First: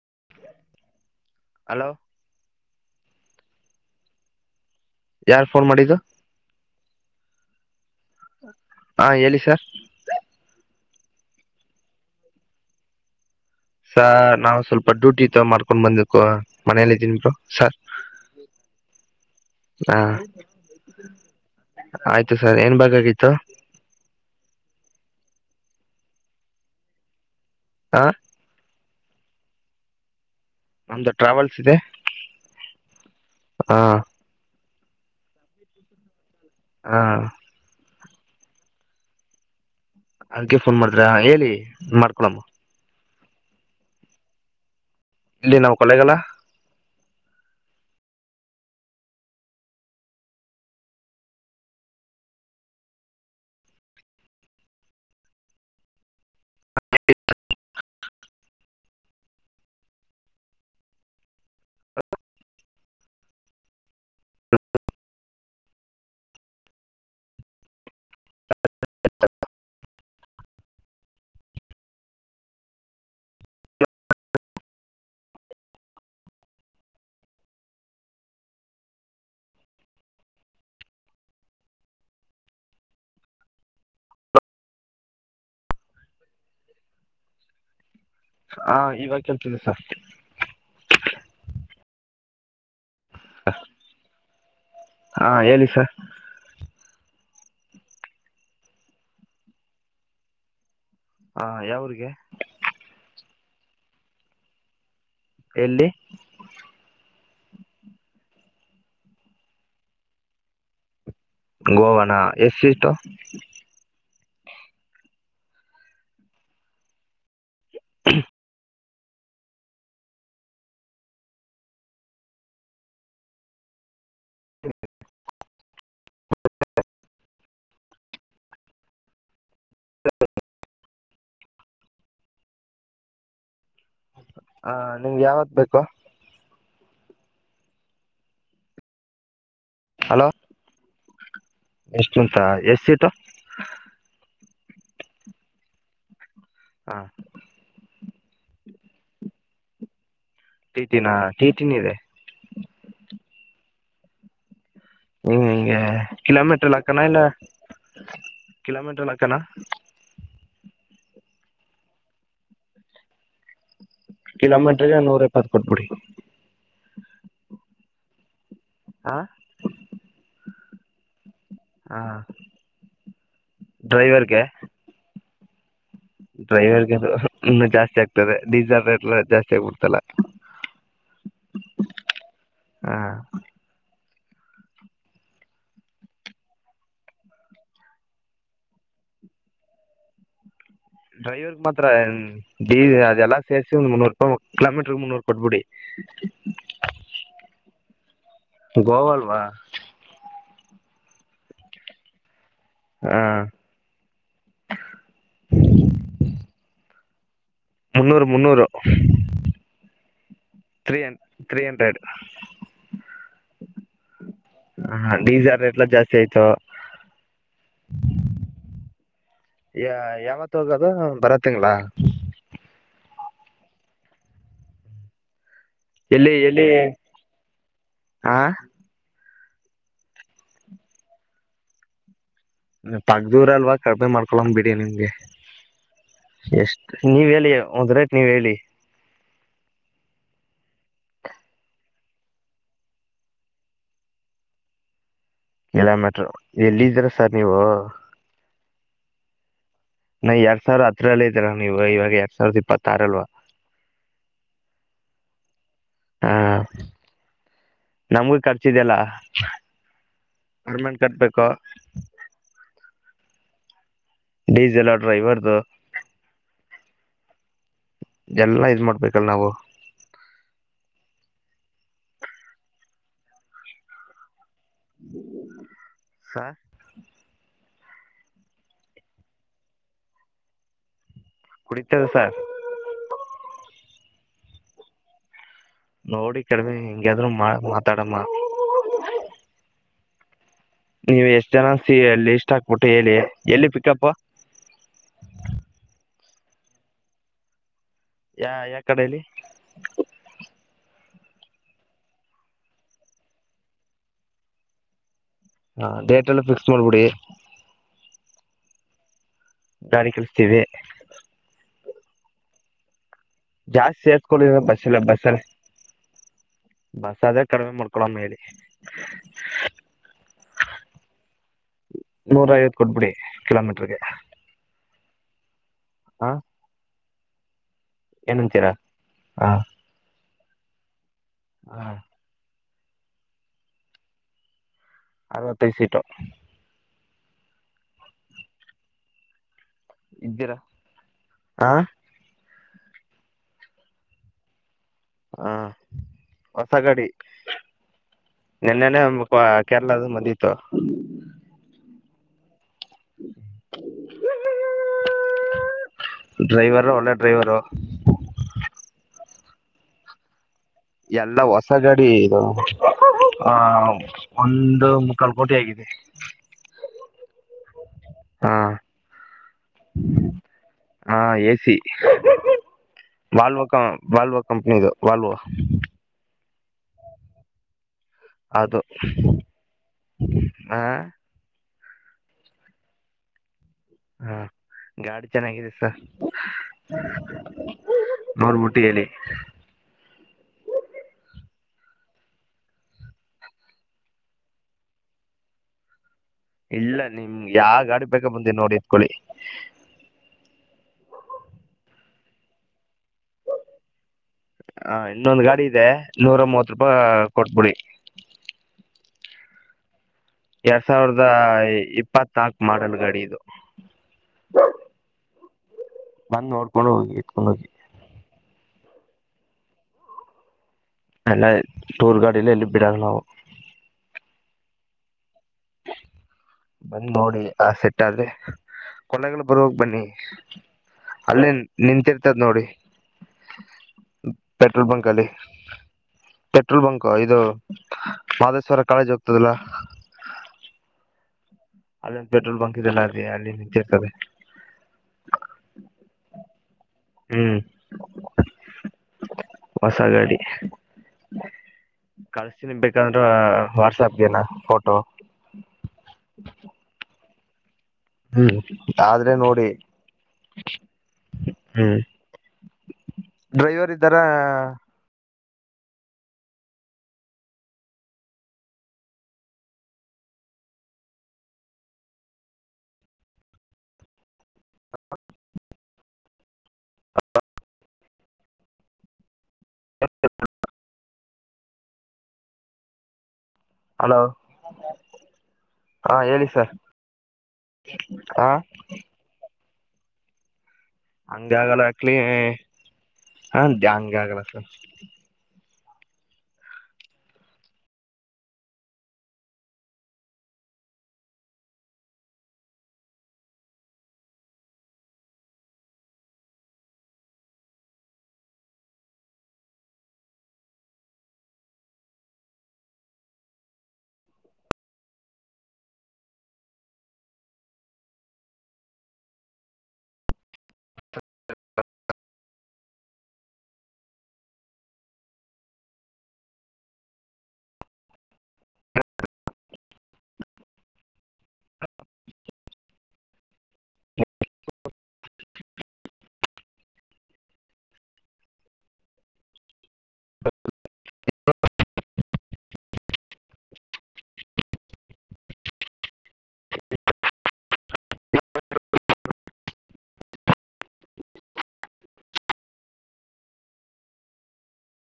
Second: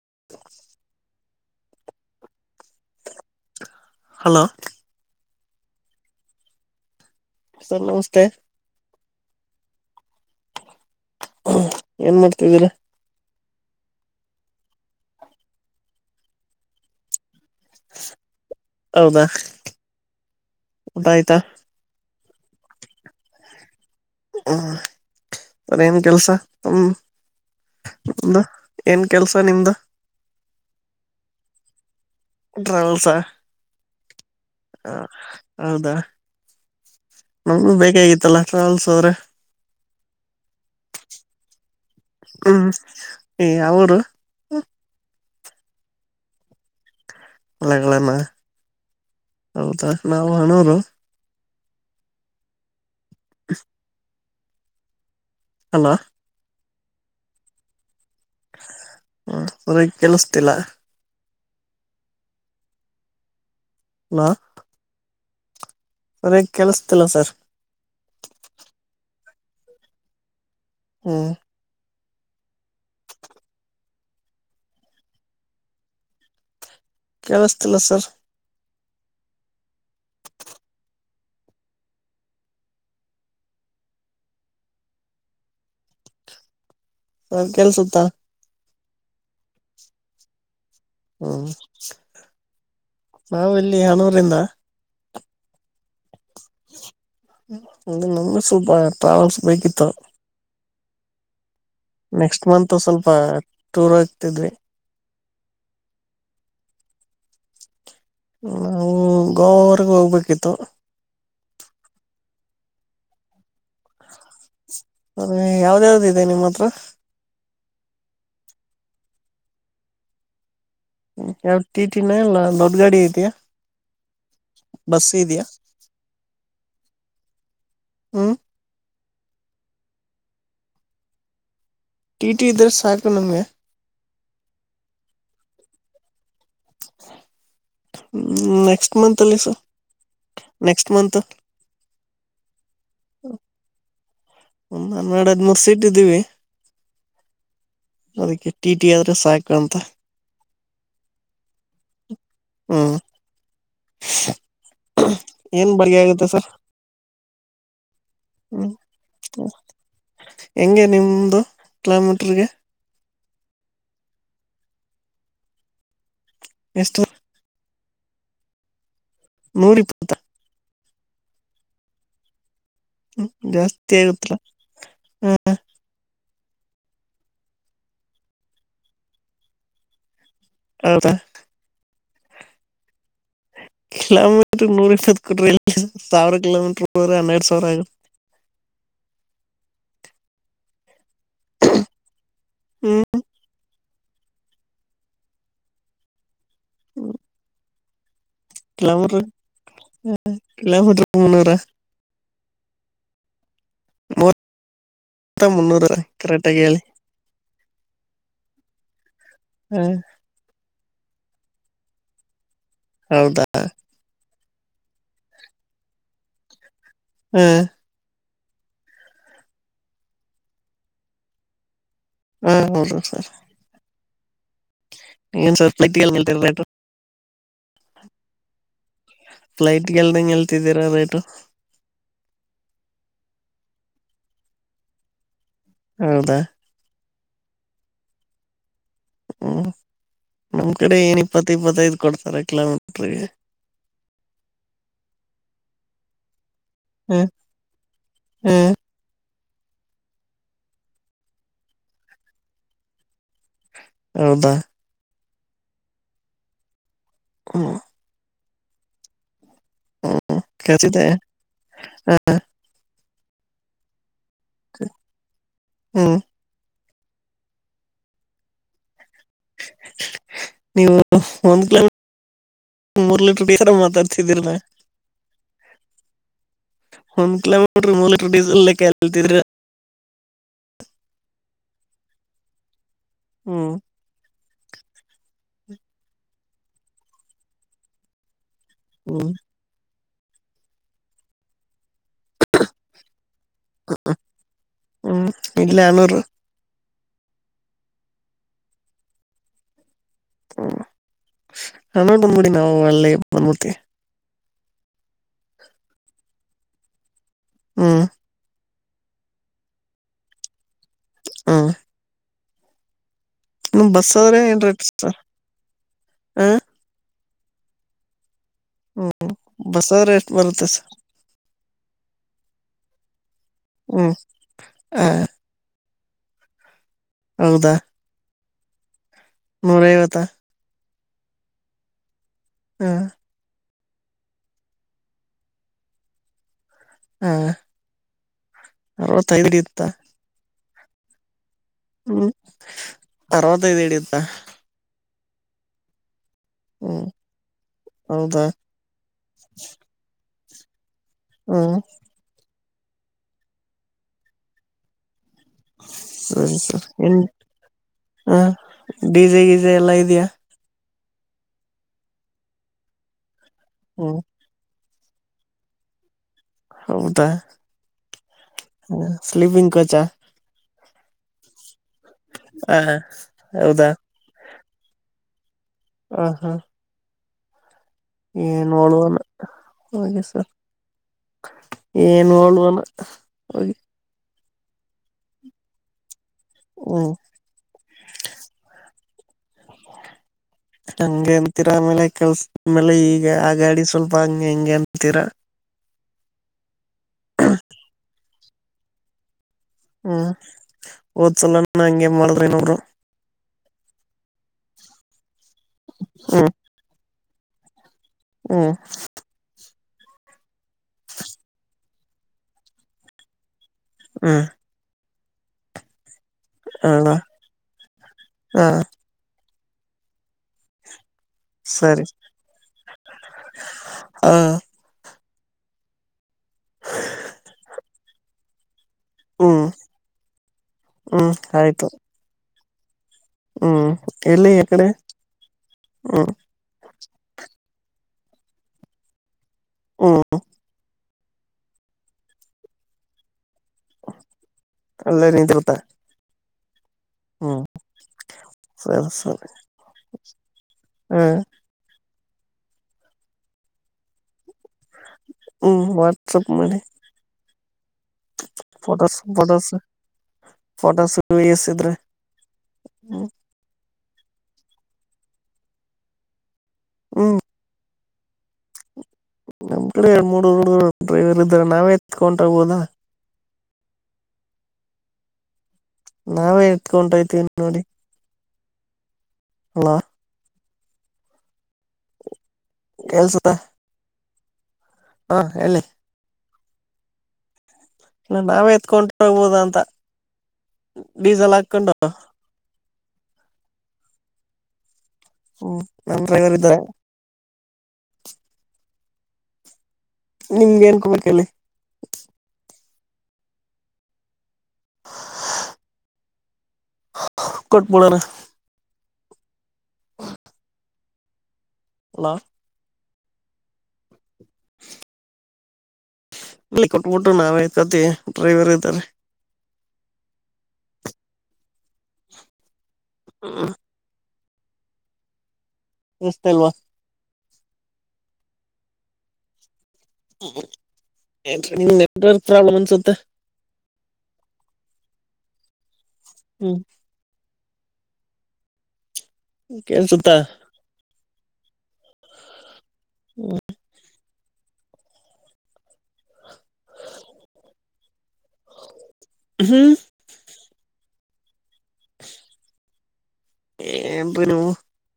[unintelligible] Hello. Hello. ಯಾರ್ phone ಮಾಡಿದ್ದು. Sir ನಮಸ್ಕಾರ. ಹಾ ಹೇಳಿ ಸರ್. ಏನ್ ಮಾಡ್ತಿದ್ದೀರಾ? ಸ ನಾ್ ಸ್ವಲ್ಪ ಡ್ಯೂಟಿ ತ ಮಾಡ್ಕೊಂಡ್ ಬಂದು ಮನೇಲ್ಲ ಇದೀನ್ರು ಸ ಹೌದಾ ಹಾ ಊಟ ಆಯ್ತಾ ಆಯ್ತ ಸರ್ ಏನ್ ಬಾಗ ಆಗಿತ್ತು? ಹ್ಮ ಸರೇನ್ ಕೆಲ್ಸ್ ಹ ಹ್ ಏನ್ ಕೆಲ್ಸ ನಿಮ್ದ? ನಮ್ದು ಟ್ರಾವೆಲ್ಸ್ ಇದೆ. ಟ್ರಲ್ಸ ಹ ಹ ಹೌದಾ? ಹ ನಮಗೂ ಬೇಕಾಗಿತ್ತಲ್ಲ ಟ್ರಾವೆಲ್ಸ್ ಅವ್ರೆ ಅದಕ್ಕೆ ಫೋನ್ ಮಾಡಿದ್ರಾ, ಹೇಳಿ ಮಾಡ್ಕೊಳಮ್ಮ. ಏ ಯಾವರು? ಇಲ್ಲಿ ನಾವು ಕೊಳ್ಳೆಗಲ [unintelligible] ಹೌದಾ ನಾವು ಹಣೋರು [unintelligible] ಅಲ [unintelligible] ಹ್ಮ ಅವ್ರಗ್ ಕೆಲ್ಸತಿಲ್ಲ. ನ. ಸರೇಯಾಗ್ ಕೆಲ್ಸತಿಲ್ಲ ಸರ್. [unintelligible] ಹ್ಮ್ ಕೇಳಿಸ್ತಿಲ್ಲ ಸರ್. ಹ ಕೆಲ್ಸುತ್ತಾ? ಹಾ ಇವಾಗ ಕೇಳ್ತಿದೆ ಸರ ಹ್ಮ್ ನಾವ ಇಲ್ಲಿ ಹಣೂರಿಂದ ಹಾ ಹೇಳಿ ಸರ್. ಇ ನಮ ಸಲ್ಪ ಟ್ರಾವೆಲ್ಸ್ ಬೇಕಿತ್ತು. ಹ ಯಾವ್ರಿಗೆ ನೆಕ್ಸ್ಟ ಮಂತ್ ಸ್ವಲ್ಪ ಟೂರ್ ಆಗ್ತಿದ್ವಿ, ಎಲ್ಲಿ? ನಾವು ಗೋವರೆಗೆ ಹೋಗ್ಬೇಕಿತ್ತು. ಗೋವಾನ ಎಸ್ ಸಿಷ್ಟು? ಅದೇ ಯಾವ್ದ ಯಾವ್ದು ಇದೆ ನಿಮ್ಮ ಹತ್ರ? [unintelligible] ಹ್ ಯಾವ ಟಿ ಟಿನ ಇಲ್ಲ ನೋ ಗಾಡಿ ಇದಯಾ ಬಸ್ ಇದ್ಯಾಾ? ಹ್ಮ ಹ ಹ ಟಿಟಿ ದರ್ ಸಾಕು ನಮ್ಗೆ. ಹಾ ನಿಮ್ಗೆ ಯಾವತ್ ಬೇಕು ಹ್ಮ ನೆಕ್ಸ್ಟ ಮಂತ್ ಅಲ್ಲಿ ಸರ ನೆಕ್ಸ್ಟ ಮಂತ್ ಎಷ್ಟುಂತ ಎಷ್ಟ ಸಿಟೂ? ಒಂದ್ನ್ನೆರಡ್ ಹದ್ಮೂರು ಸೀಟ್ ಇದ್ದೀವಿ ಹಾ ಅದಕ್ಕೆ ಟಿ ಟಿ ಆದ್ರೆ ಸಾಕು ಅಂತ ಟೀಟಿನ ಟೀಟಿನ ಇದೆ. ಹ್ಮ್ [inaudible] ಹ ಏನ್ ಈ ಬಾಡಿಗೆ ಆಗುತ್ತೆ ಸರ್ ಕಿಲೋಮೀಟರ್ ಕ್ಕಣ ಇಲ್ಲ [unintelligible] ಹ್ಮ್ ಕಲೋಮೀಟಲ್ಲಕ್ಕೆನಾ? ಹೆಂಗೆ ನಿಮ್ದ ಕಿಲೋಮೀಟ್ರಗೆ? ಕಿಲೋಮೆಂಟ್ರಗೆ ನೂರ ಇಪಾತ್ ಕೊಟ್ಬಿಡಿ. ಎಷ್ಟು ಹಾ ನೂರಿ ಇಪ್ಪತ್ತು ಹಾ [unintelligible] ಹ್ಮ ಜಾಸ್ತಿ ಆಗತ್ರ ಹ [inaudible] ಡ್ರೈವರ್ ಗೆ ಇನ್ನು ಜಾಸ್ತಿ ಆಗ್ತದೆ ಡೀಸೆಲ್ ರೇಟ್ ಜಾಸ್ತಿ ಆಗ್ಬಿಡ್ತಲ್ಲ [unintelligible] ಹೌದಾ [unintelligible] ಹಾ ಕಿಲೋಮೀಟ್ರ ನೂರ್ ಇಪ್ಪತ್ತು ಕೊಟ್ರಿ ಇಲ್ಲ ಸಾವಿರ ಕಿಲೋಮೀಟ್ರ ನೂರ ಹನ್ನೆರಡು ಸಾವಿರ ಆಗ [unintelligible] [inaudible] ಡ್ರೈವರ್ಗೆ ಮಾತ್ರ ಡ ಹ್ಮ್ ಅದೆಲ್ಲಾ ಸೇರಿಸೀ [unintelligible] ಒಣ ಮುನ್ನೂರು ರೂಪ ಕಿೋಮೀಟರ್ ಮುನ್ನೂರು ಕೊಟ್ಬಡಿ [unintelligible] ಹ್ಮ [unintelligible] ಗೋವಾ ಕಿಲೋಮೀಟರ್ ಅಲ್ವಾ ಕಿಲೋಮೀಟರ್ ಗೆ ಮುನ್ನೂರ [unintelligible] ಹಾ [unintelligible] ಮೂ ಮುನ್ನೂರ ಕರೆಕ್ಟ್ಗ ಹೇಳಿ [unintelligible] ಮುನ್ನೂರು ಮುನ್ನೂರು [unintelligible] ಹ್ಮ [unintelligible] ತ್ರೀ ಹ ತ್ರೀ ಹಂಡ್ರೆಡ್ [unintelligible] ಹೌದಾ [unintelligible] ಹ ಡೀಸೆಲ್ ರೇಟ್ಲ್ಲ ಜಾಸ್ತಿ ಆಯ್ತು [unintelligible] ಹಾ ಯ ಯಾವತ್ ಹೋಗದು ಬರತ್ತ ಹಾ ಹೌದು ಸರ್ [unintelligible] ಏನ್ ಸರ್ [unintelligible] ಎಲ್ಲಿ ನಿಲ್ತೀರ ರೇಟು ಎಲ್ಲಿ, ಹಾ [unintelligible] ಫ್ಲೈಟ್ಗೆಲ್ದಂಗ ಎಲ್ತಿದ್ದೀರಾ ರೈಟು ಪಕ್ದೂರ ಅಲ್ವಾ ಕಡಿಮೇ ಮಾಡ್ಕೊಳಂಗ್ ಬಿಡಿ ನಿಮ್ಗೆ ಹೌದಾ [unintelligible] ನೀವ ಹೇಳಿ ಒಂದ್ ರೈಟ್ ನೀವ ಹೇಳಿ [unintelligible] ಹ್ಮ್ ನಮ್ ಕಡೆ ಏನ್ ಇಪ್ಪತ್ತ ಇಪ್ಪತ್ತೈದು್ ಕೊಡ್ತಾರ ಕಿಲೋಮೀಟ್ರಗೆ [unintelligible] [inaudible] ಕಿಲೋಮೀಟರ್ ಎಲ್ಲಿದ್ದೀರಾ ಸರ್ ನೀವು [unintelligible] ಹ್ಮ್ ನಾ ಎರಡ್ ಸಾವಿರದ ಹತ್ರರಲ್ಲ ಇದರ ನೀವ ಇವಾಗ ಎರಡ್ ಸಾವಿರದ ಇಪ್ಪತ್ತಾರಲ್ವಾ [unintelligible] ಹೌದಾ [unintelligible] ಹಾ ಹ್ಮ್ ನಮ್ಗೂ ಕರ್ಚಿಧೇಅಲ [unintelligible] ಹ್ಮ್ ಅರಮೆಂಡ ಖರ್ಚಿದೆ ಕಟ್ಬೇಕು [unintelligible] ಡೀಸೆಲ್ ಆ ಡ್ರೈವರ್ದು ಹ್ಮ್ ಎಲ್ಲಾ ಇದ್ ಮಾಡ್ಬೇಕಲ್ ನಾವು ನೀವು ಒಂದ್ ಕಿಲೋ ಮೂರ್ ಲೀಟರ್ ಬೇಕರ ಮಾತಾಡ್ತಿದೀಲ್ ಹರಿ ಮೋಟ ಮೂಲಟರ್ ಡೀಸೆಲ್ ಲೆಕ್ಕ ಅ ನಿಲ್ತಿದರು ಕುಡಿತದ ಸಾರ್ ಹ್ಮ್ ನೋಡಿ ಕಡಿಮೆ ಹಿಂಗಾದ್ರು ಮಾ ಮಾತಾಡಮ್ಮ ಹ್ಮ್ ನೀವ್ ಎಷ್ಟ ಜನ ಲ್ಲಿ ಇಷ್ಟ ಹಾಕ್ಬಿಟ್ಟು ಹೇಳಿ ಎಲ್ಲಿ ಪಿಕಪ್ ಹ್ಮ್ ಇಲ್ಲೇ ಅನೂರು ಯಾ ಯ ಕಡಲಿ ಹ್ಮ ನನ್ನ ಬಂದ್ಬಿಡಿ ನಾವು ಅಳ್ಳೆ ಬಂದಬಿಡ್ತಿ ಹ ಡೇಟ್ ಎಲ್ಲ ಫಿಕ್ಸ್ ಮಾಡ್ಬಿಡಿ ಹ್ಮ್ ಗಾರಿ ಕೆಳಿಸತೀವಿ ಹಾ ಜಾಸ್ತಿ ಆದ್ರೆ ಸೇರ್ಸ್ಕೊಂಡಿದ ಏನ್ ರೇಟ್ ಬಸ್ಲ್ಲ ಸರ್ ಬಸ್ಲ್ಲ ಹ ಬಸ್ ಅದ ಕಡಿಮೆ ಮಾಡ್ಕೊಳ ಅ ಮೇರಿ ಹ್ಮ್ ಬಸ ಎಷ್ಟ ಬರುತ್ತೆ ಸರ ನೂರ ಐವತ್ ಕೊಟ್ಬಿಡಿ ಕಿಲೋಮೀಟರ್ಗೆ ಹ್ಮ್ ಹ ಹ ಹೌದಾ ಏನಂತೀರಾ ಹಾ ನೂರ ಐವತ್ತಾ ಹಾ ಹಾ ಅರವತ್ತೈದು ಸೀಟು. ಹಾ ಅರವತ್ತೈದ್ ಇತ್ತ. ಇದ್ದೀರಾ ಹ ಅರ್ವತ್ತೈದ ಹಿಡಿಯುತ್ತಾ ಹ ಹೊಸ ಗಾಡಿ ಹ್ಮ್ ಹೌದಾ ನೆನ್ನೆನೆ ಕೇರಳದಿಂದ ಬಂದಿತ್ತು. ಹ್ಮ ಸರಿ ಸರಿ ಡ್ರೈವರು ಎ ಒಳ್ಳೆ ಡ್ರೈವರು ಹ ಡಿ ವಿ ಇದ್ರೆ ಎಲ್ಲಾ ಇದೆಯಾ ಎಲ್ಲ ಹೊಸ ಗಾಡಿ ಇದವ ಆ ಒ ಹ್ಮ್ ಒಂದು ಮುಕ್ಕಾಲ್ ಕೋಟಿ ಆಗಿದೆ ಹೌದಾ ಹಾ ಸ್ಲಿಪಿಂಗ್ ಕೋಚ್ ಹಾ ಎಸಿ ಹ ವಾಲ್ವ ಕ ಹೌದಾ ಇದು ವಾಲ್ವ ಕಂಪನಿದು ವಾಲ್ವ ಹ ಹಾ ಏನ್ ಅದು ನೋಡುವಣ ಹಾಗೆ ಸರ್ ಹ ಏನು ನೋಡಲ್ವನ ಹೋಗಿ ಹಾ ಗಾಡಿ ಚೆನ್ನಾಗಿದೆ ಸರ್ ಹ್ಮ್ ನೋಡ್ಬಿಟ್ಟು ಹೇಳಿ ಹ [inaudible] ಹಂಗೆ ಅಂತೀರ ಆಮೇಲೆ ಕೆಲಸದ ಮೇಲೆ ಈಗ ಆ ಗಾಡಿ ಸ್ವಲ್ಪ ಹಂಗೆ ಹಿಂಗೆ ಅಂತೀರಾ. ಇಲ್ಲ ನಿಮ್ ಯಾವ ಗಾಡಿ ಬೇಕ ಬಂದೀ ನೋಡಿ ಇತ್ಕೊಳಿ ಹ್ಮ್ ಓದ್ಸಲನ ಹಂಗೆ ಮಾಡ್ರೆನಾವರೂ ಹ ಇನ್ನೊಂದು ಗಾಡಿ ಇದೆ ನೂರ ಮೂವತ್ ರೂಪಾಯ ಕೊಟ್ಬಿಡಿ ಹ್ಮ ಎರಡ್ ಸಾವಿರದ ಇಪ್ಪತ್ನಾಕ ಮಾಡಲ್ ಗಾಡಿ ಇದು ಹ್ಮ ಬಂದ್ ನೋಡ್ಕೊಂಡು ಅಣ ಹೋಗಿ ಇತ್ಕೊಂಡೋಗಿ ಹಾ ಎಲ್ಲ ಸರಿ ಟೂರ್ ಗಾಡಿಲ್ಲ ಎಲ್ಲಿ ಬಿಡಾಗಲ ನಾವು ಹ ಬಂದ್ ನೋಡಿ ಆ ಸೆಟ್ ಆದ್ರೆ ಕೊಲೆಗಳು ಹ್ಮ್ ಬರುವೋಗ ಬನ್ನಿ ಹ್ಮ್ ಅಲ್ಲೇ ಆಯ್ತು ನಿಂತಿರ್ತದ್ ನೋಡಿ ಹ್ಮ್ ಎಲ್ಲಿ ಈ ಪೆಟ್ರೋಲ್ ಕಡೆ ಬಂಕ ಅಲ್ಲಿ ಹ್ಮ್ ಪೆಟ್ರೋಲ್ ಬಂಕ್ ಇದು ಮಹದೇಶ್ವರ ಕಾಲೇಜ್ ಹೋಗ್ತದಲ್ಲ ಹ ಅಲ್ಲೊಂದು ಪೆಟ್ರೋಲ್ ಬಂಕ್ ಇದೆಲ್ಲ ಅದೆ ಅಲ್ಲಿ ನಿಂತಿರ್ತದೆ ಅಲ್ಲೆ ನೀಂತ ಬಿಟ್ಟ ಹ್ಮ್ ಸರಿ ಸರಿ ಹೊಸ ಹ್ಮ ಕಳ್ಸತನಿ ಬೇಕಂದ್ರ ವಾಟ್ಸಪ್ಗೆ ನಾ ಹ್ಮ್ ವಾಟ್ಸಪ್ ಮಾಡಿ ಹ್ಮ್ ಫೋಟೋಸ್ ಆದ್ರೆ ನೋಡಿ ಫೋಟೋಸ್ ಫೋಟೋಸ್ ಎಸಿದ್ರೆ ಹ್ಮ್ ಹ್ಮ್ ಡ್ರೈವರ್ ಇದ್ದಾರ. ಹ್ಮ್ ನಮ್ ಕಡೆ ಎರಡು ಮೂರು ಡ್ರೈವರ್ ಇದ್ದಾರೆ ನಾವೇ ಎತ್ಕೊಂಡ್ಗ್ಬೋದ. ನಾವೇ ಇತ್ಕೊಟೈತೀನ್ ನೋಡಿ. ಹಲೋ ಕೇಳುಸುತ್ತಾ ಹಲೋ ಹೇಳಿ ಹಾ ಹೇಳಿ ಸರ್. ಹ ನಾವೇ ಎತ್ಕೊಂಟ ಹೋಗ್ಬೋದ ಅಂತ. ಹಂಗ ಡೀಸೆಲ್ ಆಗಲ್ಲ ಹಾಕೊಂಡು ಆಕ್ಲಿ ಹ ಹಂಗಗೆ ಆಗಲ್ಲ ಸರ್. ಹ್ಮ್ ನನ್ ಡ್ರೈವರ್ ಇದಾರೆ. ನಿಮ್ಗೆ ನ್ಕೋ ಬೇಕಲ್ಲಿ [unintelligible] [unintelligible] ಹಲೋ [unintelligible] ಇಲ್ಲಿ ಕೊಟ್ಬಿಟ್ಟು ನಾವಾಯ್ತತಿ ಡ್ರೈವರ್ ಇದ್ದಾರೆ. [unintelligible] ಹಾ ಎಷ್ಟ ಅಲ್ವಾ ನಂಗ್ ನೆಟ್ವರ್ಕ್ ಪ್ರಾಬ್ಲಮ್ ಅನ್ಸುತ್ತೆ ಹ್ಮ್ ಕೇಳುಸ್ತಾ ಹ್ಮ ಹ್ಮ್ ಏನ್ರಿ ನೀವು